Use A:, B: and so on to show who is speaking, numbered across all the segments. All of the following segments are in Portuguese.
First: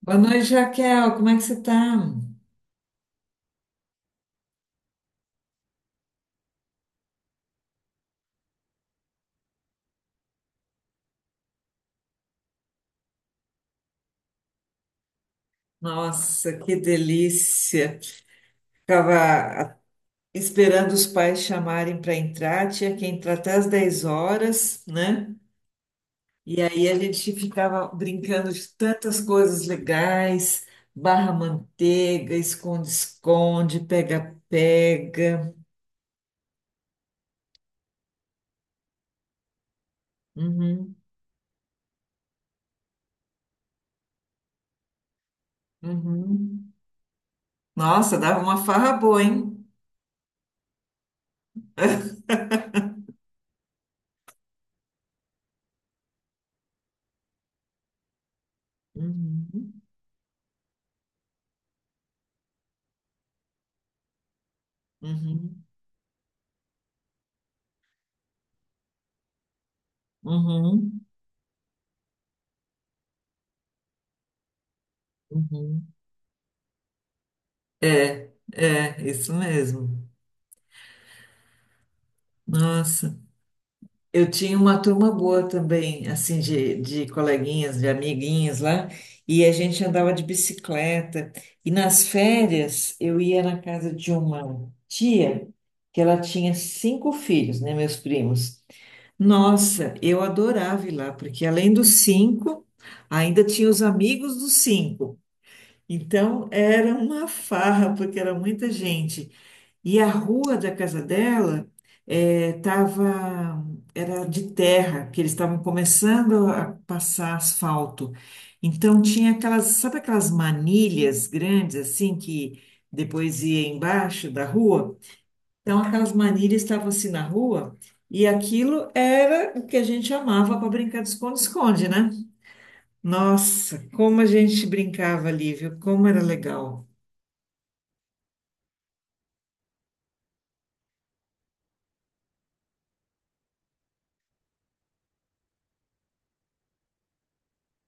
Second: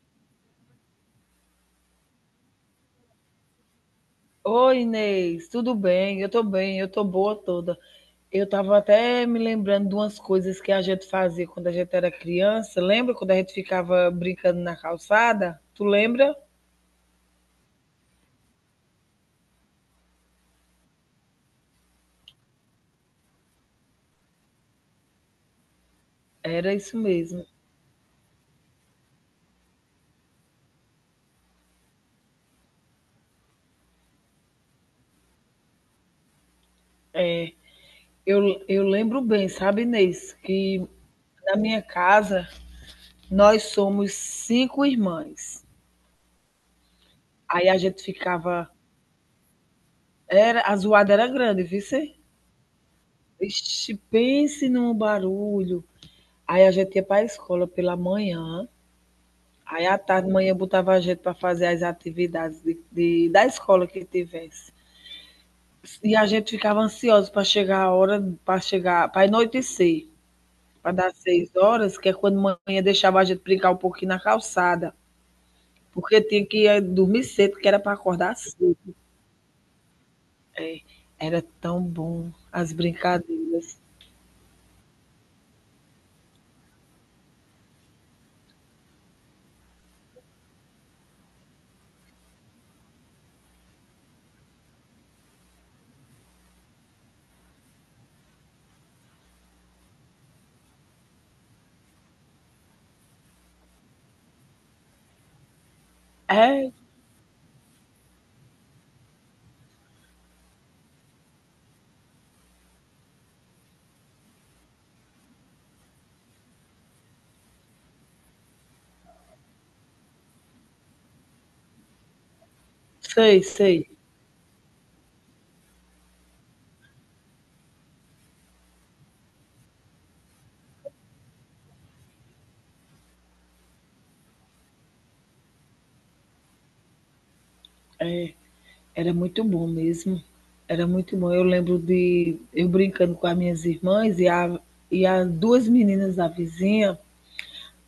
A: Boa noite, Raquel. Como é que você tá?
B: Oi, Inês, tudo bem? Eu tô bem, eu tô boa toda. Eu tava até me lembrando de umas coisas que a gente fazia quando a gente era criança. Lembra quando a gente ficava brincando na calçada? Tu lembra?
A: Nossa, que delícia. Ficava a- esperando os pais chamarem para entrar, tinha que entrar até às 10 horas, né? E
B: Era
A: aí
B: isso
A: a gente
B: mesmo.
A: ficava brincando de tantas coisas legais, barra manteiga, esconde-esconde, pega-pega.
B: É. Eu lembro bem, sabe, Inês, que
A: Uhum,
B: na minha casa nós somos 5 irmãs.
A: uhum.
B: Aí a gente
A: Nossa, dava uma
B: ficava.
A: farra boa, hein?
B: Era, a zoada era grande, viu? Cê? Ixi, pense num barulho. Aí a gente ia para a escola pela manhã.
A: Uhum,
B: Aí à tarde, manhã, eu botava a gente para fazer as atividades da escola que tivesse.
A: uhum,
B: E a gente ficava ansioso para chegar a hora, para chegar, para anoitecer, para
A: uhum,
B: dar 6 horas, que é quando manhã deixava a gente brincar um pouquinho na calçada,
A: uhum.
B: porque tinha que dormir cedo, que era para
A: É,
B: acordar cedo.
A: é, isso mesmo.
B: Era tão bom as
A: Nossa,
B: brincadeiras.
A: eu tinha uma turma boa também, assim, de coleguinhas, de amiguinhas lá, e a gente andava de bicicleta. E nas férias, eu ia na casa de uma tia, que ela tinha cinco filhos, né, meus primos. Nossa, eu adorava ir lá, porque além dos cinco, ainda tinha os amigos dos cinco. Então,
B: É,
A: era uma farra, porque era muita gente. E a rua da casa dela tava, era de terra, que eles estavam começando a passar asfalto. Então tinha aquelas, sabe aquelas manilhas grandes assim que depois
B: sei,
A: ia
B: sei.
A: embaixo da rua? Então aquelas manilhas estavam assim na rua e aquilo era o que a gente amava para brincar de esconde-esconde, né? Nossa, como a gente brincava ali, viu? Como era legal.
B: Era muito bom mesmo. Era muito bom. Eu lembro de eu brincando com as minhas irmãs e, a, e as duas meninas da vizinha.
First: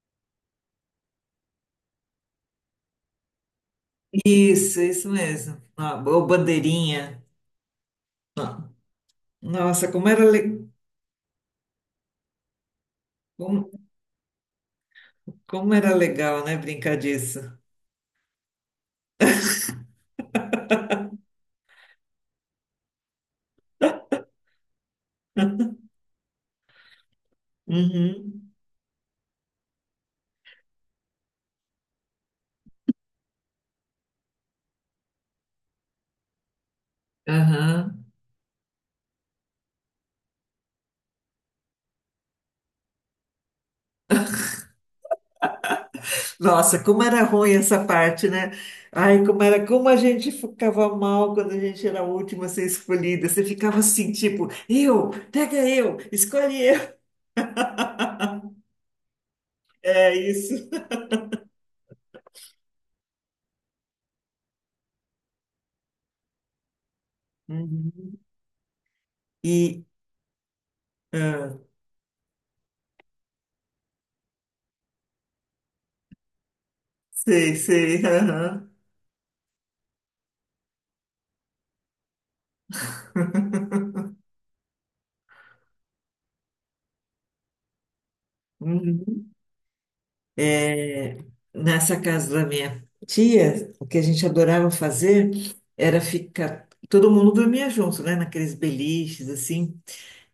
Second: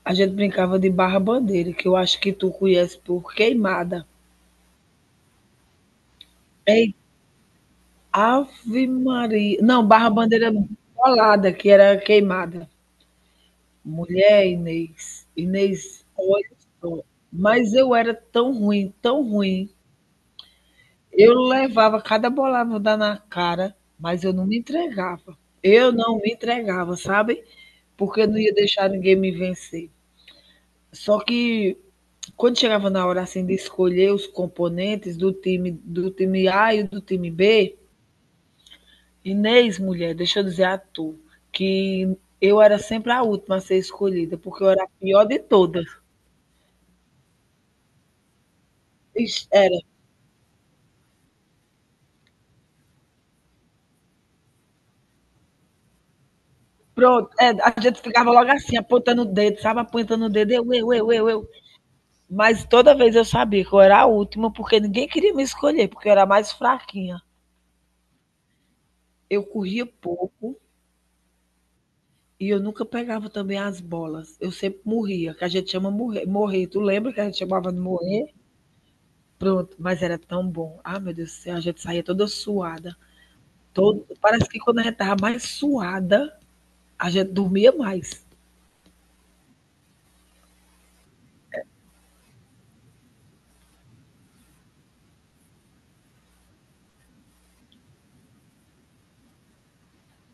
B: A gente brincava de barra-bandeira, que eu acho que tu conhece por queimada.
A: Isso mesmo. Ó, ou
B: Ei,
A: bandeirinha.
B: ave Maria. Não,
A: Nossa,
B: barra-bandeira, bolada, que era queimada.
A: como,
B: Mulher, Inês.
A: como era
B: Inês,
A: legal,
B: olha
A: né, brincar
B: só.
A: disso.
B: Mas eu era tão ruim, tão ruim. Eu levava cada bolada na cara, mas eu não me entregava. Eu não me entregava, sabe? Porque eu não
A: Uhum.
B: ia deixar ninguém me vencer. Só que quando chegava na hora assim de escolher os componentes do time A e do time B,
A: Aham.
B: Inês, mulher, deixa eu dizer a tu, que eu era sempre a última a ser escolhida, porque eu era a pior de todas.
A: Nossa, como era ruim essa parte, né? Ai, como
B: Ixi,
A: era,
B: era.
A: como a gente ficava mal quando a gente era a última a ser escolhida. Você ficava assim, tipo, eu, pega eu, escolhe eu.
B: Pronto, é, a gente ficava logo assim, apontando o dedo, sabe?
A: É
B: Apontando o dedo,
A: isso.
B: eu. Mas toda vez eu sabia que eu era a última, porque ninguém queria me escolher, porque eu era mais fraquinha.
A: Uhum.
B: Eu
A: E,
B: corria pouco.
A: ah,
B: E eu nunca pegava também as bolas, eu sempre morria, que a gente chama morrer. Tu lembra que a gente
A: Sei,
B: chamava de
A: sei,
B: morrer?
A: aham.
B: Pronto, mas era tão bom. Ah, meu Deus do céu, a gente saía toda suada, todo parece que quando a gente estava mais suada, a gente dormia mais.
A: Uhum. É, nessa casa da minha tia, o que a gente adorava fazer era ficar. Todo mundo dormia junto, né? Naqueles beliches, assim.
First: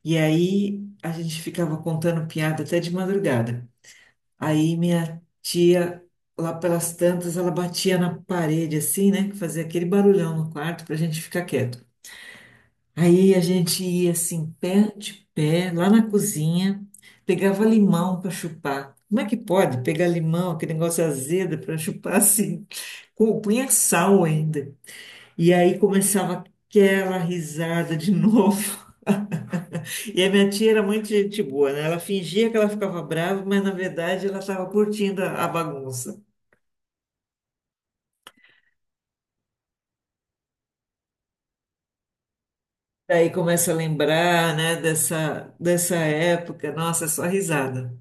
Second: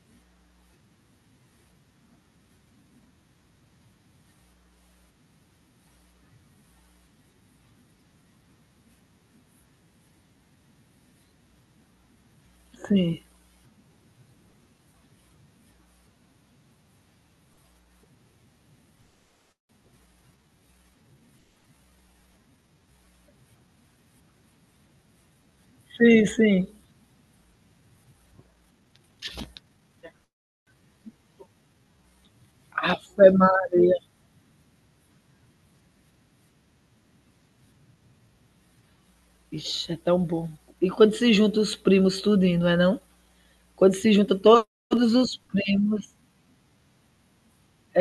A: E aí a gente ficava contando piada até de madrugada. Aí minha tia, lá pelas tantas, ela batia na parede, assim, né? Que fazia aquele barulhão no quarto pra gente ficar quieto.
B: Sim,
A: Aí a gente ia assim, pé de pé, lá na cozinha, pegava limão para chupar. Como é que pode pegar limão, aquele negócio azedo, para chupar assim? Com, punha sal ainda. E aí
B: sim,
A: começava
B: sim.
A: aquela risada de novo. E a minha tia era muito gente boa, né? Ela fingia que ela ficava brava,
B: Ave-ma,
A: mas na verdade ela estava curtindo a bagunça.
B: ixi, é tão bom. E quando se junta os primos tudinho, não é não?
A: Daí começa a
B: Quando se junta
A: lembrar,
B: to-
A: né,
B: todos os
A: dessa
B: primos,
A: época, nossa, é só risada.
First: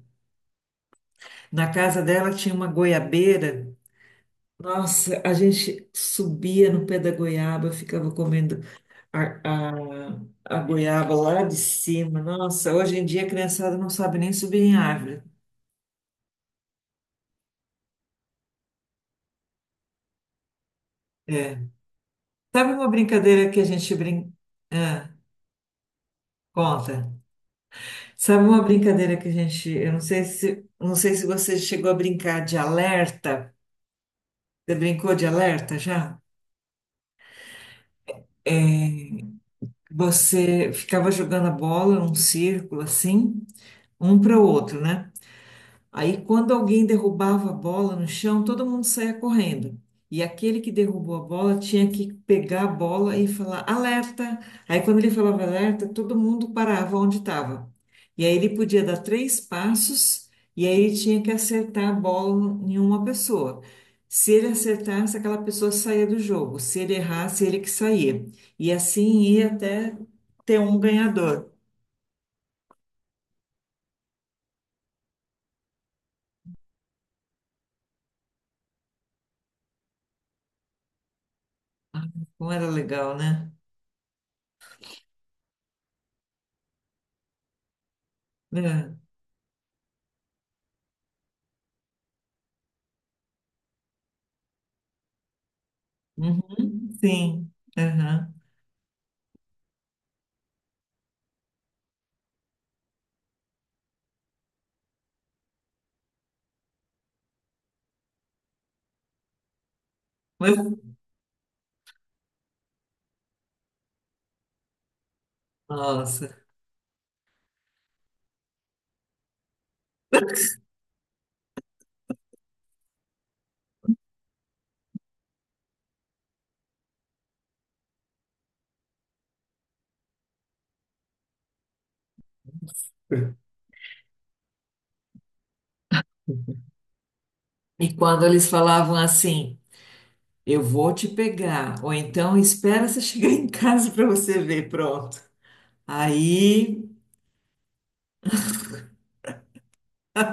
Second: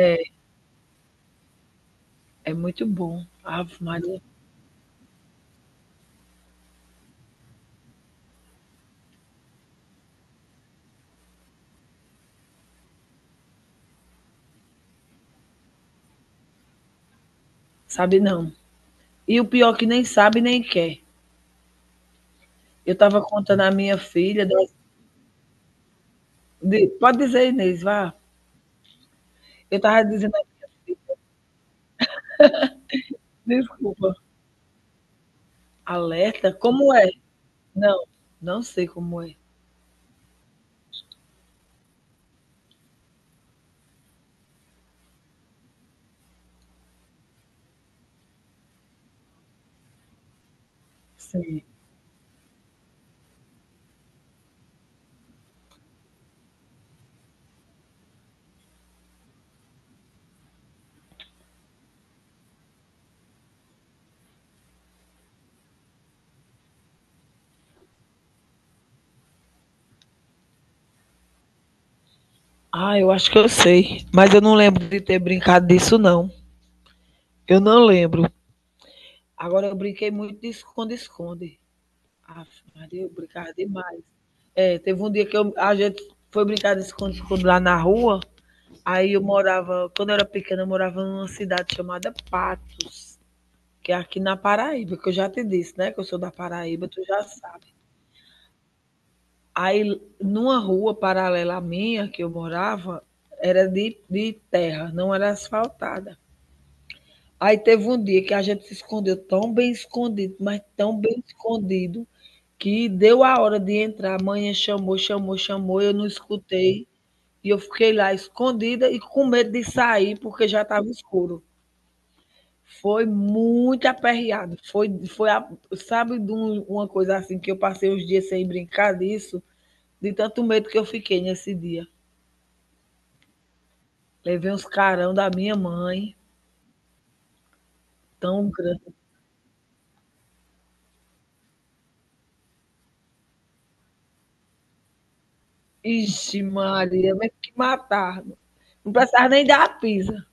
A: Na casa dela
B: é
A: tinha uma
B: muito bom.
A: goiabeira.
B: Ave Maria,
A: Nossa, a gente subia no pé da goiaba, ficava comendo a goiaba lá de cima. Nossa, hoje em dia a criançada não sabe nem subir em árvore.
B: sabe não. E o pior é que nem sabe nem quer.
A: É. Sabe uma
B: Eu estava
A: brincadeira que
B: contando
A: a
B: a
A: gente
B: minha
A: brinca?
B: filha,
A: Ah, conta.
B: pode dizer, Inês, vá.
A: Sabe uma brincadeira que a gente.
B: Eu
A: Eu não
B: estava
A: sei
B: dizendo,
A: se, não sei se você chegou a brincar de alerta.
B: desculpa,
A: Você brincou de alerta já?
B: alerta? Como é? Não, não sei
A: É,
B: como é.
A: você ficava jogando a bola num círculo assim, um para o outro, né? Aí, quando alguém derrubava a bola no chão, todo mundo saía correndo. E aquele que derrubou a bola
B: Sim.
A: tinha que pegar a bola e falar alerta. Aí, quando ele falava alerta, todo mundo parava onde estava. E aí, ele podia dar 3 passos e aí ele tinha que acertar a bola em uma pessoa. Se ele acertasse, aquela pessoa saía do jogo. Se ele errasse, ele que saía. E assim ia até ter um ganhador.
B: Ah, eu acho que eu sei, mas eu não lembro de ter brincado disso, não. Eu não lembro. Agora, eu brinquei muito de esconde-esconde. Ah,
A: Como era
B: Maria, eu
A: legal, né?
B: brincava demais. É, teve um dia que a gente foi brincar de esconde-esconde lá na rua.
A: É.
B: Aí eu morava, quando eu era pequena, eu morava numa cidade chamada Patos. Que é aqui na Paraíba, que eu já te disse, né, que eu sou da Paraíba,
A: Uhum,
B: tu já
A: sim.
B: sabe.
A: Aham.
B: Aí numa rua paralela à minha que eu morava, era de terra, não era asfaltada. Aí teve um dia que a gente se escondeu tão bem escondido,
A: Mas,
B: mas tão bem escondido, que deu a hora de entrar. A mãe chamou, chamou, chamou, eu não
A: nossa.
B: escutei. E eu fiquei lá escondida e com medo de sair, porque já estava escuro. Foi muito aperreado. Sabe, uma coisa assim que eu passei os dias sem brincar disso, de tanto medo que eu fiquei nesse dia. Levei uns carão da minha mãe,
A: E quando eles
B: tão
A: falavam
B: grande.
A: assim, eu vou te pegar, ou então espera você chegar em casa para você ver, pronto.
B: Ixi,
A: Aí,
B: Maria, mas que matar. Não precisava nem dar a pisa.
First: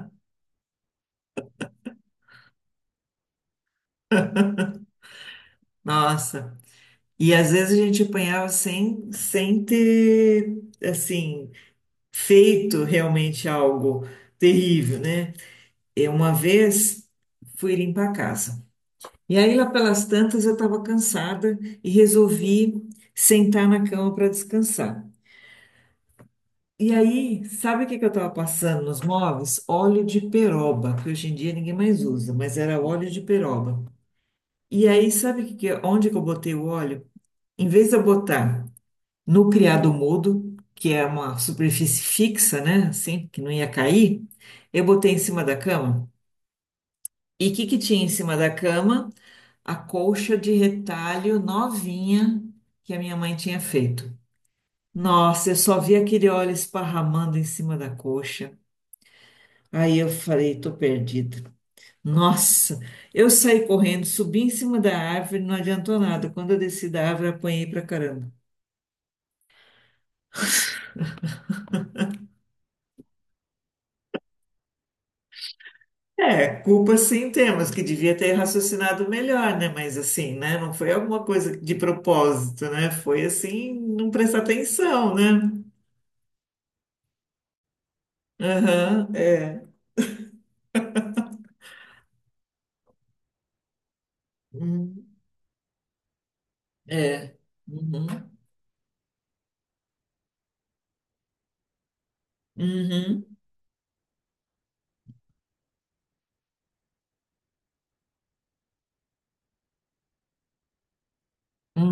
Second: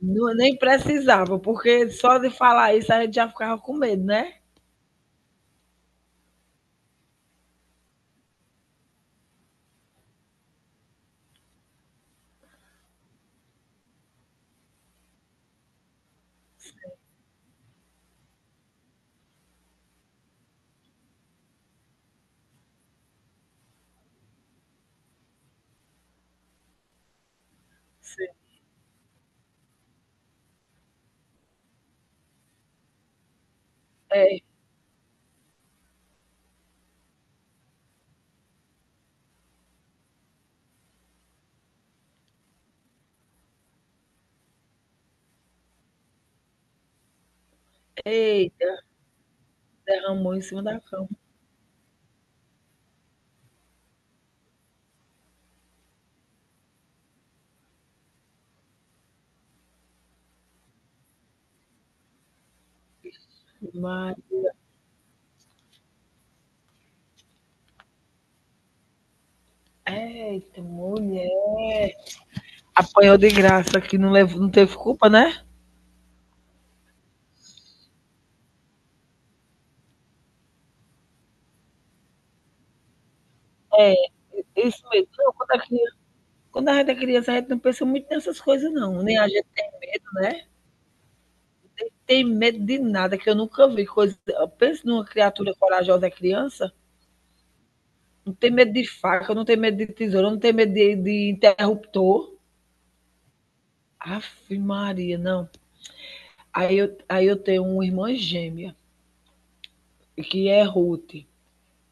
B: Não, nem precisava, porque só de falar isso a gente já ficava com medo, né?
A: nossa. E às vezes a gente apanhava sem ter, assim, feito realmente algo terrível, né? Eu uma vez fui limpar a casa. E aí, lá pelas tantas, eu estava cansada e resolvi sentar na cama para descansar. E aí, sabe o que que eu
B: Sim.
A: estava passando nos móveis? Óleo de peroba, que hoje em dia ninguém mais usa, mas era óleo de peroba.
B: É.
A: E aí, sabe que, onde que eu botei o óleo? Em vez de eu botar no criado mudo, que é uma superfície fixa, né? Assim, que não ia cair, eu botei em cima da cama. E o que que tinha em cima da
B: Eita,
A: cama? A
B: derramou
A: colcha
B: em
A: de
B: cima da cama.
A: retalho novinha que a minha mãe tinha feito. Nossa, eu só vi aquele óleo esparramando em cima da colcha. Aí eu falei, tô perdida. Nossa, eu saí correndo,
B: Mas,
A: subi em cima da árvore, não adiantou nada. Quando eu desci da árvore, apanhei pra caramba.
B: eita, mulher. Apanhou de graça, que não, levou, não teve culpa, né?
A: É, culpa sim temos, que devia ter raciocinado melhor, né? Mas assim, né? Não foi alguma coisa de propósito, né? Foi assim, não prestar
B: Isso mesmo.
A: atenção,
B: Não,
A: né?
B: quando, a criança, quando a gente é criança, a gente não pensa muito nessas coisas, não.
A: Aham,
B: Nem a gente,
A: é.
B: né? Tem medo de nada, que eu nunca vi. Coisa... Pensa
A: Hum.
B: numa criatura corajosa é criança.
A: É. Uhum.
B: Não tem medo de faca, não tem medo de tesoura, não tem medo de interruptor.
A: Uhum.
B: Aff, Maria, não. Aí eu tenho uma irmã gêmea, que é Ruth.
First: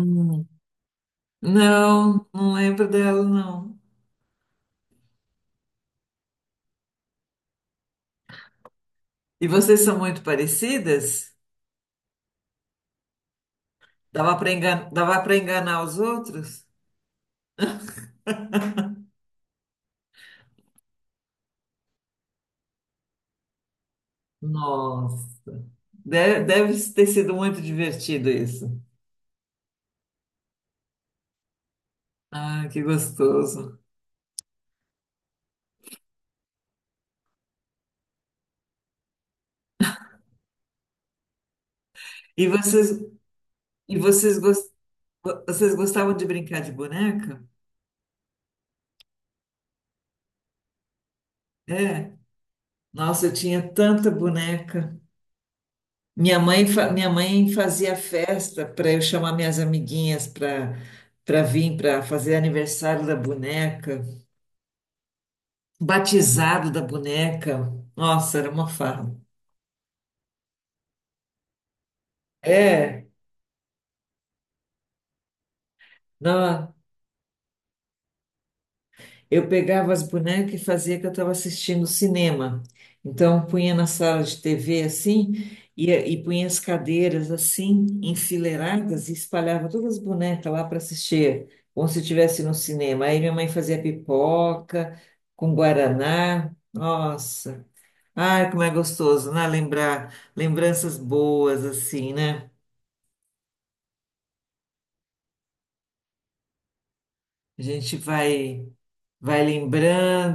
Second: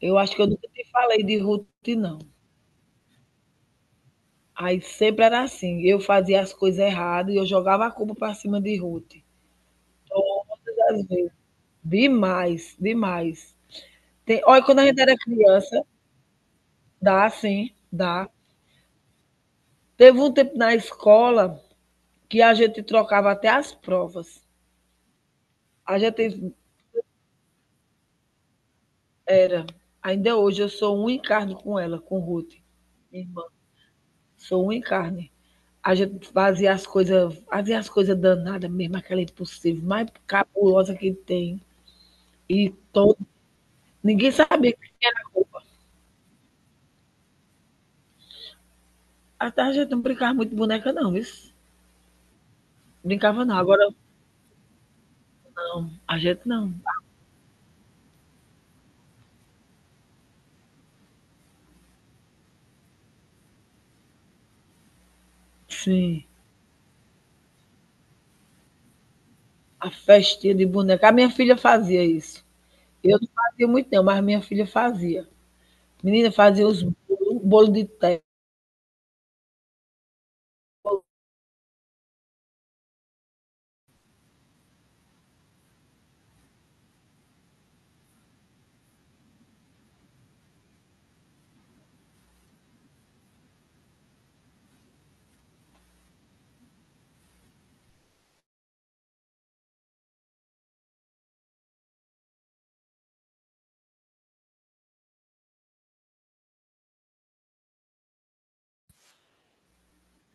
B: Eu acho que eu nunca te falei de Ruth, não.
A: Não, não lembro dela, não.
B: Aí sempre era assim, eu fazia as coisas erradas, e eu jogava a culpa para cima de Ruth,
A: E vocês são muito
B: todas as
A: parecidas?
B: vezes. Demais, demais. Tem olha, quando a gente era
A: Dava para enganar
B: criança,
A: os outros?
B: dá sim, dá. Teve um tempo na escola que a gente trocava até as provas.
A: Nossa,
B: A
A: deve,
B: gente
A: deve ter sido muito divertido isso.
B: era ainda hoje eu sou um em carne com ela, com Ruth,
A: Ah, que
B: minha irmã,
A: gostoso.
B: sou um em carne. A gente fazia as coisas danadas, mesmo, aquela impossível, mais cabulosa que tem.
A: E
B: E
A: vocês,
B: todo
A: e
B: ninguém
A: vocês, gos-
B: sabia.
A: vocês gostavam de brincar de boneca?
B: À tarde a gente não brincava muito de boneca, não, viu?
A: É. Nossa, eu
B: Brincava não,
A: tinha
B: agora
A: tanta boneca.
B: não. A
A: Minha
B: gente
A: mãe,
B: não.
A: minha mãe fazia festa para eu chamar minhas amiguinhas para para vir para fazer aniversário da boneca,
B: Sim,
A: batizado da boneca. Nossa, era uma farra.
B: a festinha de boneca. A minha filha fazia isso.
A: É,
B: Eu não fazia muito, não, mas minha filha fazia. Menina fazia
A: não.
B: os bolos, bolo de terra.
A: Eu pegava as bonecas e fazia que eu estava assistindo cinema. Então, punha na sala de TV assim, e punha as cadeiras assim, enfileiradas, e espalhava todas as bonecas lá para assistir, como se estivesse no cinema. Aí minha mãe fazia pipoca com guaraná. Nossa, ai, como é gostoso, né? Lembrar lembranças boas assim, né? A gente vai, vai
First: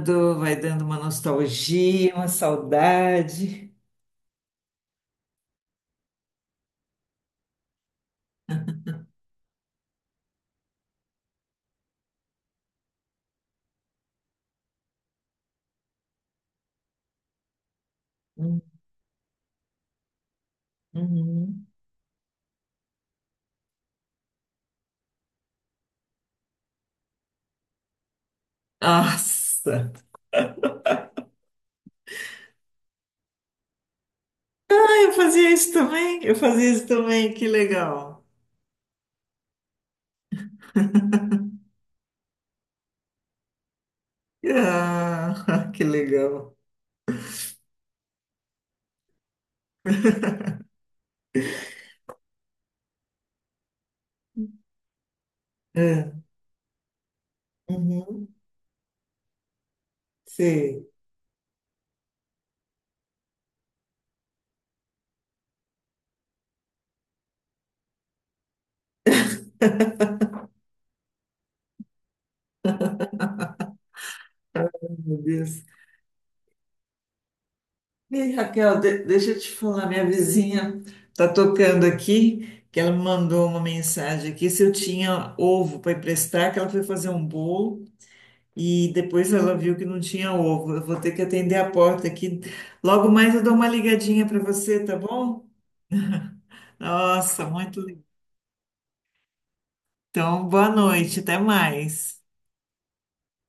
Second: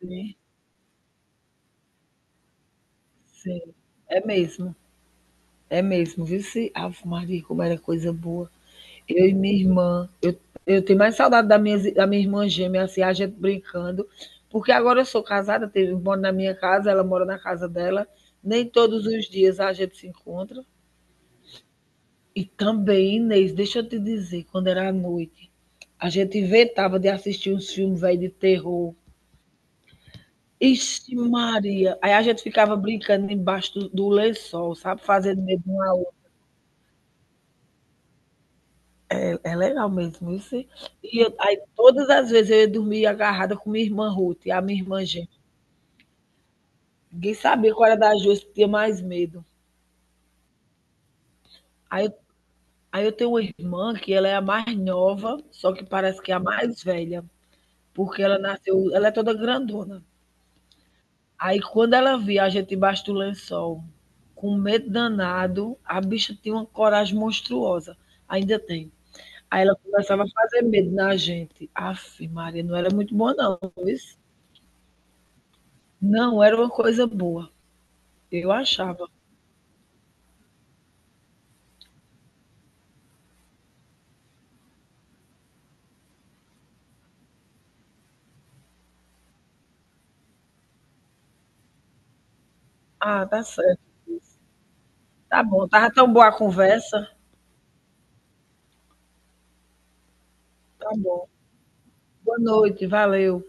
B: Sim,
A: vai dando uma nostalgia, uma
B: sim.
A: saudade.
B: É mesmo. É mesmo. Viu se. Ave Maria, como era coisa boa. Eu e minha irmã. Eu tenho mais saudade da minha irmã gêmea, assim, a gente brincando, porque agora eu sou casada, moro na minha casa, ela mora na casa dela, nem todos os dias a gente se encontra.
A: Uhum.
B: E também, Inês, deixa eu te dizer, quando era à noite, a gente inventava de assistir uns filmes velho de terror.
A: Nossa!
B: Ixi, Maria! Aí a gente ficava brincando embaixo do lençol,
A: Ah,
B: sabe?
A: eu
B: Fazendo
A: fazia
B: medo
A: isso
B: um ao outro.
A: também, eu fazia isso também, que legal.
B: É é legal mesmo, isso. E aí todas as vezes eu ia dormir agarrada com minha irmã Ruth, a minha irmã gêmea.
A: Ah, que legal.
B: Ninguém sabia qual era das duas que tinha mais medo. Aí, eu- aí eu tenho uma irmã que ela é a mais nova, só que
A: É.
B: parece que é a mais velha, porque
A: Uhum.
B: ela nasceu, ela é toda grandona.
A: Sei,
B: Aí quando ela via a gente embaixo do lençol, com um medo danado, a bicha tinha uma coragem monstruosa. Ainda tem. Aí ela começava a fazer medo na gente. Aff, Maria, não era muito boa não, isso.
A: meu Deus.
B: Não era uma coisa boa.
A: Ei,
B: Eu
A: Raquel,
B: achava.
A: deixa eu te falar, minha vizinha tá tocando aqui, que ela me mandou uma mensagem aqui se eu tinha ovo para emprestar, que ela foi fazer um bolo e depois ela viu que não tinha ovo. Eu vou ter que atender a porta aqui. Logo
B: Ah,
A: mais
B: tá
A: eu dou uma
B: certo.
A: ligadinha para você, tá
B: Tá
A: bom?
B: bom, tava tão boa a conversa.
A: Nossa, muito. Então, boa
B: Tá
A: noite,
B: bom.
A: até mais.
B: Boa noite, valeu.